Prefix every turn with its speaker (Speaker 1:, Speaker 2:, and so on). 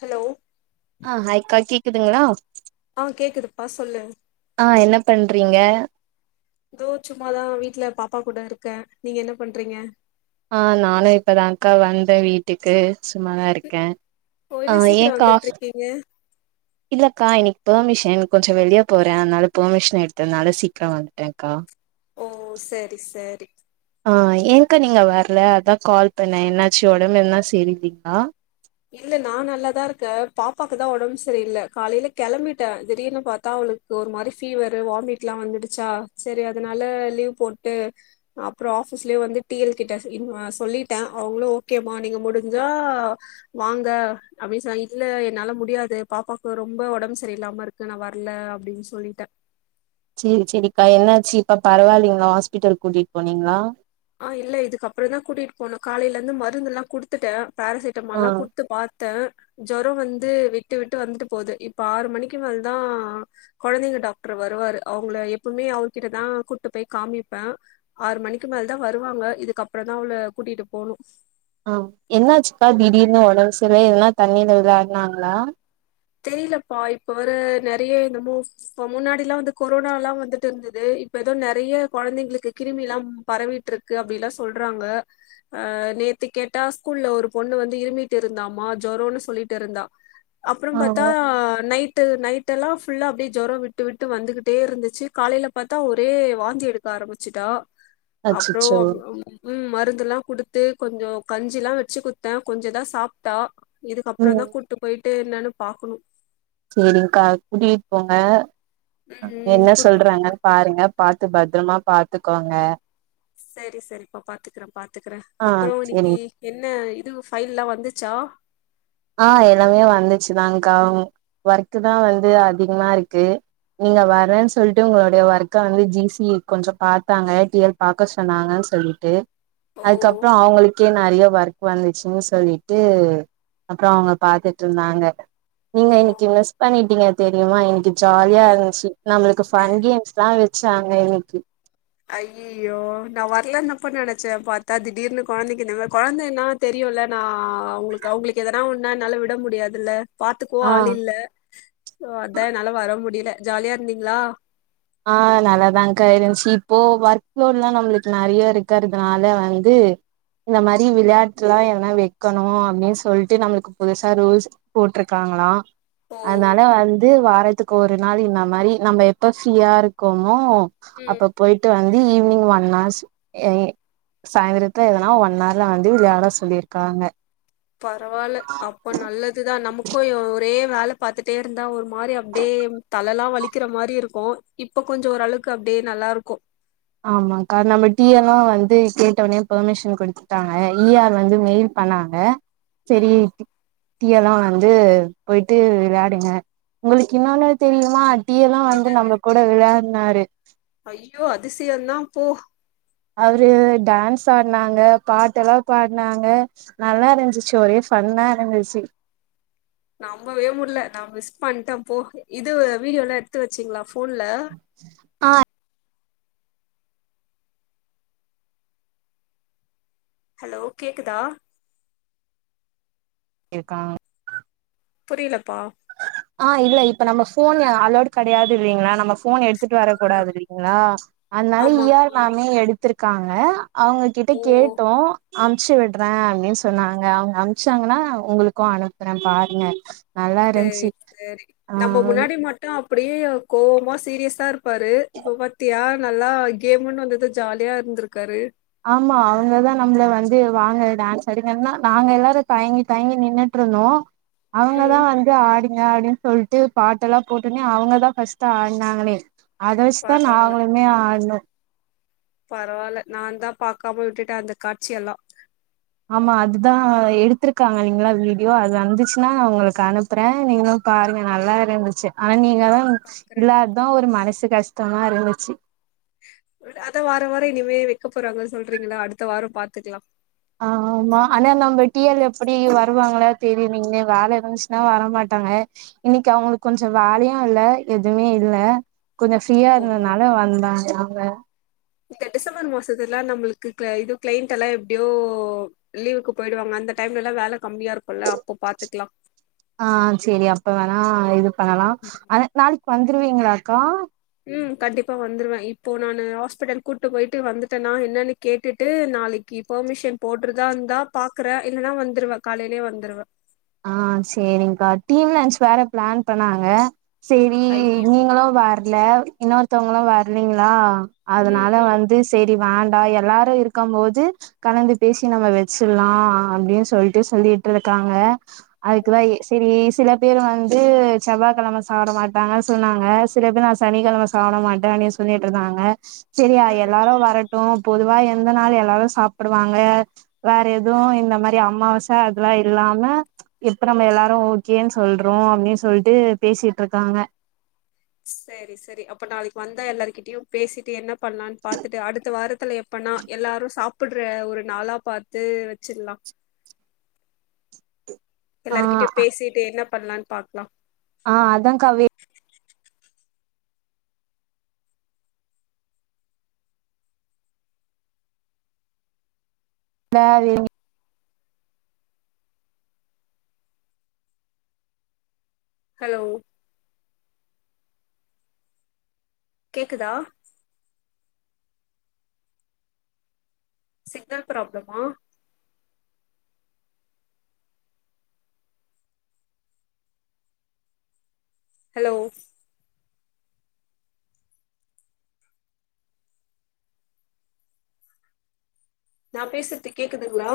Speaker 1: hello
Speaker 2: க்குதுங்களா
Speaker 1: ஆஹ் கேக்குதுப்பா சொல்லு
Speaker 2: ன் றீங்க
Speaker 1: ப்ரோ சும்மாதான் வீட்டுல பாப்பா கூட இருக்கேன் நீங்க என்ன பண்றீங்க
Speaker 2: ஆஹ் நானும் இப்பதான் அக்கா வந்தேன் வீட்டுக்கு சும்மாதான் இருக்கேன்
Speaker 1: ஓ என்ன
Speaker 2: ஆஹ்
Speaker 1: சீக்கிரோ
Speaker 2: ஏன் கா
Speaker 1: வந்துட்ருக்கீங்க
Speaker 2: இல்லக்கா இன்னைக்கு பெர்மிஷன் கொஞ்சம் வெளியே போறேன் அதனால பெர்மிஷன் எடுத்ததுனால சீக்கிரம் வந்துட்டேன்க்கா
Speaker 1: ஓ செரி செரி
Speaker 2: அக்கா நீங்க வரல அதான் கால் பண்ணன் என்னாச்சும் உடம்புந்தான் சரியல்லைங்களா
Speaker 1: இல்ல நான் நல்லாதான் இருக்கேன் பாப்பாக்குதான் உடம்பு சரிய இல்ல காலையில கிளம்பிட்டேன் திடீர்னு பார்த்தா அவளுக்கு ஒரு மாதிரி ஃபீவரு வாமிட் எல்லாம் வந்துடுச்சா சரி அதனால லீவ் போட்டு அப்புறம் ஆபீஸ்லயே வந்து டி எல் கிட்டேன் சொல்லிட்டேன் அவங்களும் ஓகேமா நீங்க முடிஞ்சாஆ வாங்க அப்படின்னு சொல்ல என்னால முடியாது பாப்பாவுக்கு ரொம்ப உடம்பு சரிய இல்லாம இருக்கு நான் வரல அப்படின்னு சொல்லிட்டேன்
Speaker 2: சேரி சேரிக்கா என்னாச்சு இப்ப பரவாயில்லைங்களா ஹாஸ்பிட்டல் கூட்டிட்டு போனீங்களா
Speaker 1: ஆஹ் இல்ல இதுக்கு அப்புறம் தான் கூட்டிட்டு போகனும் காலையில இருந்து மருந்து எல்லாம் குடுத்துட்டேன் பாரசிட்டமால்
Speaker 2: ஆ
Speaker 1: எல்லாம் குடுத்து பார்த்த ன் ஜொரம் வந்து விட்டு விட்டு வந்துட்டு போகுது இப்ப ஆறு மணிக்கு மேல தான் குழந்தைங்க டாக்டர் வருவாரு அவங்கள எப்பவுமே அவகிட்டதான் கூட்டு போய் காமிப்பேன் ஆறு மணிக்கு மேல தா தான் வருவாங்க இதுக்கு அப்புறோ தான் அவள கூட்டிட்டு போகணும்
Speaker 2: ஆஹ் என்னாச்சுக்கா திடீர்னு உடம் சர்ல என்னா தண்ணில எதும் விளாடுனாங்களா
Speaker 1: தெரியலப்பா இப்ப வர நிறைய என்னமோ இப்ப முன்னாடிலாம் வந்து கொரோனாலாம் வந்துட்டு இருந்தது இப்ப ஏதோ நிறைய குழந்தைங்களுக்கு கிருமிலாம் பரவிட்டு இருக்கு அப்படில்லாம் சொல்றாங்க அஹ் நேத்து கேட்டா ஸ்கூல்ல ஒரு பொண்ணு வந்து இருமிட்டு இருந்தாமா ஜொரோன்னு சொல்லிட்டு இருந்தா அப்பரோம்
Speaker 2: ஆ
Speaker 1: பாத் தா நைட்டு நைட் ட்டெல்லா ஃபுல்லா அப்படியே ஜுரம் விட்டு விட்டு வந்துகிட்டே இருந்துச்சு காலையில பார்த்தா ஒரே வாந்தி எடுக்க ஆரம்பிச்சுட்டா அப்ரோ
Speaker 2: அச்சச்சோ
Speaker 1: உம் மருந்து எல்லாம் குடுத்து கொஞ்சம் கஞ்சி எல்லாம் வச்சு குடுத்தேன் கொஞ்சோதான் சாப்ட்டா இதுக்கப்றோதா
Speaker 2: ம்
Speaker 1: கூட்டு போயிட் என்னனு பா பாக்கணும்
Speaker 2: சேரிங்க்கா கூட்டிட்டு போங்க
Speaker 1: ம்
Speaker 2: என்ன
Speaker 1: கூட்டு
Speaker 2: சொல்றாங்க
Speaker 1: போறே
Speaker 2: பாருங்க பாத்து பத் பத்திரமா பாத்துக்கோங்க
Speaker 1: சரி சரிப்பா பாத்துக்கறேன் பாத்து பாத்துக்றே
Speaker 2: ஆ
Speaker 1: அப்ரோ இன்னைக்கு
Speaker 2: செரிங்
Speaker 1: என்ன இது ஃபைல்லா வந்துச்சா
Speaker 2: ஆ எல்லாமே வந்துச்சுதான்கா ஒர்க் தா வந்து அதிகமா இருக்கு நீங்க வர்ரேன்னு சொல்லிட்டு உங்களுடைய ஒர்க்க வந்து ஜிசி கொஞ்ச பார்த்தாங்க டிஎல் பாக்க சொன்னாங்கன்னு சொல்லிட்டு
Speaker 1: ஓ
Speaker 2: அதுக்கப்புறோ அவங்களுக்கே நிறைய ஒர்க் வந்துச்சுன்னு சொல்லிட்டு அப்றோ அவங்க பாத்துட்டுருந்தாங்க நீங்க இன்னைக்கு
Speaker 1: ஓகே
Speaker 2: மிஸ் பண்ணிட்டீங்க தெரியுமா இன்னைக்கு ஜாலியா இருந்துச்சு நம்மளுக்கு ஃபன் கேம்ஸ்லா வச்சாங்க இன்னைக்கி
Speaker 1: ஐயய்யோ நா வர்லான்னாப்பா நனைச்சே பார்த்தா திடீர்னு குழந்தைக்கு இந்த மாரி குழந்தைன்னா தெரியும்ல நா அவங்களுக்கு அவங்களுக்கு எதனா ஒன்னா என்னால விட முடியாதுல்ல பாத்துக்கவு
Speaker 2: ஆ
Speaker 1: ஆள் இல்ல சோ அதா என்னால வர முடியல ஜாலியா இருந்தீங்ளா
Speaker 2: ஆ நல்லதாக்க இருந்துச்சு இப்போ ஒர்க்லோடு் எல்லா நம்மளுக்கு நறைய இருக்கிறதுனால வந்து இந்த மாதிரி விளையாட்டுலா எதுனா வைக்கணு அப்படின்னு சொல்லிட்டு நம்மளுக்கு புதுசா ரூல்ஸ் போட்டிருக்காங்களா
Speaker 1: ஓ
Speaker 2: அதனாலே வந் இ வாரத்துக்கு ஒரு நாள் இந்த மாரி நம்ம எப்ப ஃப்யா இருக்கமோ
Speaker 1: ம்
Speaker 2: அப்ப போய்ட்டு வ வந்து ஈவினிங் ஒன் ஃகார்ஸு அ சாயந்திரத்த எதனா ஒன் ஆர்ல வந்து விளையாட சொல்லியிருக்காங்க
Speaker 1: பரவாயில்ல அப்போ நல்லதுதா நமக்கு ஒரே வேல பாத்துட்டே இருந்தா ஒரு மாரி அப்டே தலலா வலிக்கிற மாரி இருக்கு இப்ப கொஞ்ச ஓரளவுக்கு அப்படியே நல்லா இருக்கு
Speaker 2: ஆமாங்க்கா நம்ம டிஎல்லு வந்து கேட்ட ஒன்னே பெர்மிஷன் குடுத்துட்டாங்க இ ஆர்ரு வந்து மெயில் பண்ணாங்க சேரி
Speaker 1: ம்
Speaker 2: தியெல்லா வந்து போயிட்டு விளையாடுங்க உங்களுக்கு இன்னூன்னு தெரியுமா டீல்லா வந்து
Speaker 1: என்னது
Speaker 2: நம்ம கூட விளையாட் யாரு
Speaker 1: ஐயோ அதுசயதா போ
Speaker 2: அவரு டான்ஸ் ஆடினாங்க பாட்டு எல்லா பாடினாங்க நல்லா இருந்துச்சு ஒரே ஃபன்னா இருந்துச்சு
Speaker 1: நம வே முடல நா மிஸ் பண்ணிட்டே போ இது வீடியோல எடுத்து வச்சீங்களா ஃபோ
Speaker 2: ஆ
Speaker 1: ஹலோ கேக்குதா
Speaker 2: இருக்காக
Speaker 1: புரியலப்பா
Speaker 2: ஆ இல்ல இப்ப நம்ம ஃபோன்ல அலர்ட் கடையாது இல்வீங்களா நம ஃபோன் எடுத்து து ட்டு
Speaker 1: ஓ
Speaker 2: வரக்கூடாது இல்வீங்களா அதனால
Speaker 1: ஆமாமா
Speaker 2: ய நாமே எடுத்து காங்க அ அவங்க கிட்ட
Speaker 1: ஓ
Speaker 2: கேட்டோ அமுச்சு விடுறே அப்படின்னு சொன்னாங்க அவங்க அமிச்சாங்கன்னா உங்களுக்கு அனுப்புறே பாருங்க நல்லா இருந்
Speaker 1: சேரி சேரி நம்ம முன்னாடி மட்டு அப்பிடியே கோவமா சீரியஸா இருக் பாரு இப்ப பத்தியா நல்லா கேமுன்னு வந்தது ஜாலியா இருந்திருக்காரு
Speaker 2: ஆமா அவங்கதா நம்மள வந்து வாங்க டான்ஸ் அடிங்கன்னா நாங்க எல்லாரு தயங்கி தயங்கி நின்னுட்டு இருந்தோ அவுங்கதா
Speaker 1: ம்
Speaker 2: வந்து ஆடிங்க ஆடி சொல்ட்டு பாட்டெல்லா போட்டுடனே அவங்கதா ஃபர்ஸ்ட் ஆனாங்களே அத வச்சிதா நாங்களளுமே ஆடனோ
Speaker 1: பரவாயில்ல நா தா பாக்காம விட்டுட்டே அந்த காட்சி எல்லா
Speaker 2: ஆமா அதுதா எடுத்திருக்காங்க நீங்களா வீடியோ அது வந்துச்சுன்னா நா உங்களுக்கு அனுப்புறே நீங்களு பாருங்க நல்லா இருந்துச்சி ஆனா நீங் இன்னதா
Speaker 1: பாக்குறே
Speaker 2: இல்லாதா ஒரு மனசு கஷ் தத்மா இருந்துச்சி
Speaker 1: அத வாரோ வாரோ இனிமே வைக்க போறாங்கன் சொல்றீங்களா அடுத்த வாரோ பாத்துக்கலா
Speaker 2: ஆ ஆமா ஆனா நம்ம டீஎல் எப்பிடி வருவாங்க அவங்கள தெரியவிங்கன்னே வேல இருந்துச்சுன்னா வரமாட்டாங்க இன்னிக்கு அவுங்களுக்கு கொஞ்சோ வேலையு இல்ல எதுவுமே இல்ல கொஞ்சோ ஃப்ரீயா
Speaker 1: ஓ
Speaker 2: இருந்தனால வந்தாக வ
Speaker 1: இந்த டிசம்பர் மாசத்துல்லா நம்மளுக்கு இ கிளைண்ட் எல்லா எப்பிடியோ லீவுக்கு போயிடுவாங்க அந்த டைம்ல எல்லா வேல கம்மியா இருக்குல்ல அப்போ பாத்துக்கலா
Speaker 2: ஆ சேரி அப்ப வேணா இது பண்ணலா ஆனா நாளைக் வந்துருவீங்களா அக்கா
Speaker 1: ம் கண்டிப்பா வந்துருவே இப்போ நானு ஹாஸ்பிட்டல் கூட்டு போயிட்டு வந்துட்டே நா என்னென்னு கேட்டுட்டு நாளைக்கு பெர்மிஷன் போட்டுருதா இருந்தா பாக்குறே இல்லன்னா வந்துருவே காலையிலேயே வந்துருவே
Speaker 2: ஆ சேரிங்கா டீம் லன்ச்சி வேற பிளான் பண்ணாங்க சேரி
Speaker 1: ஐயோ
Speaker 2: நீங்களு வேர் இல்ல இன்னொருத்தவங்களு வர்லிங்களா
Speaker 1: ம்
Speaker 2: அதனால
Speaker 1: ம்
Speaker 2: வந்து சேர் டி வேண்டா எல்லாரு இருக்கம் போது கலந்து பேசி நம்ம வெச்சிர்லா அப்பிடின் சொல்ட்டு சொல்லிட்டு இருக்காங்க
Speaker 1: ஓ
Speaker 2: அதுக்குதா ஏ சேரி ஏசில பேர் வந்து செவ்வா கிழம சாப்டமாட்டாங்க சொன்னாங்க சில பேர் நா சனிகிழம சாப்ட மாட்டேன் சொல்லிட்டு இருந்தாங்க சேரியா
Speaker 1: ம்
Speaker 2: எல்லாருவரணு பொதுவா எந்த நாள் எல்லாரு சாப்புடுவாங்க வேற எதுவு இந்த மாரி அம்மாவாச அதுல்லா இல்லாம எப்ப நம்ம எல்லாரு ஓகேன் சொல்றோ அப்பிடின் சொல்ட்டு பேசிட்டு இருக்காங்க
Speaker 1: சேரி சேரி அப்ப நாளைக்கு வந்தா எல்லாருகிட்டயு பேசிட்டு என்ன பண்லான் பாத்துட்டு அடுத்த வாரத் த்துல எப்பனா எல்லாரும் சாப்புடுற ஒரு நாளா பாத்து வச்சிரலாம்
Speaker 2: ஆ
Speaker 1: எல்லாருகிட்டயும் பேசிட்டு என்னப் பண்லான்னு பாக்லாம்
Speaker 2: ஆஹ் அதாங்காவே தான் வேணும்
Speaker 1: ஹலோ கேக்குதா சிக்னல் ப்ராப்ளமா ஹலோ நான் பேசுறது கேக்குதுங்ளா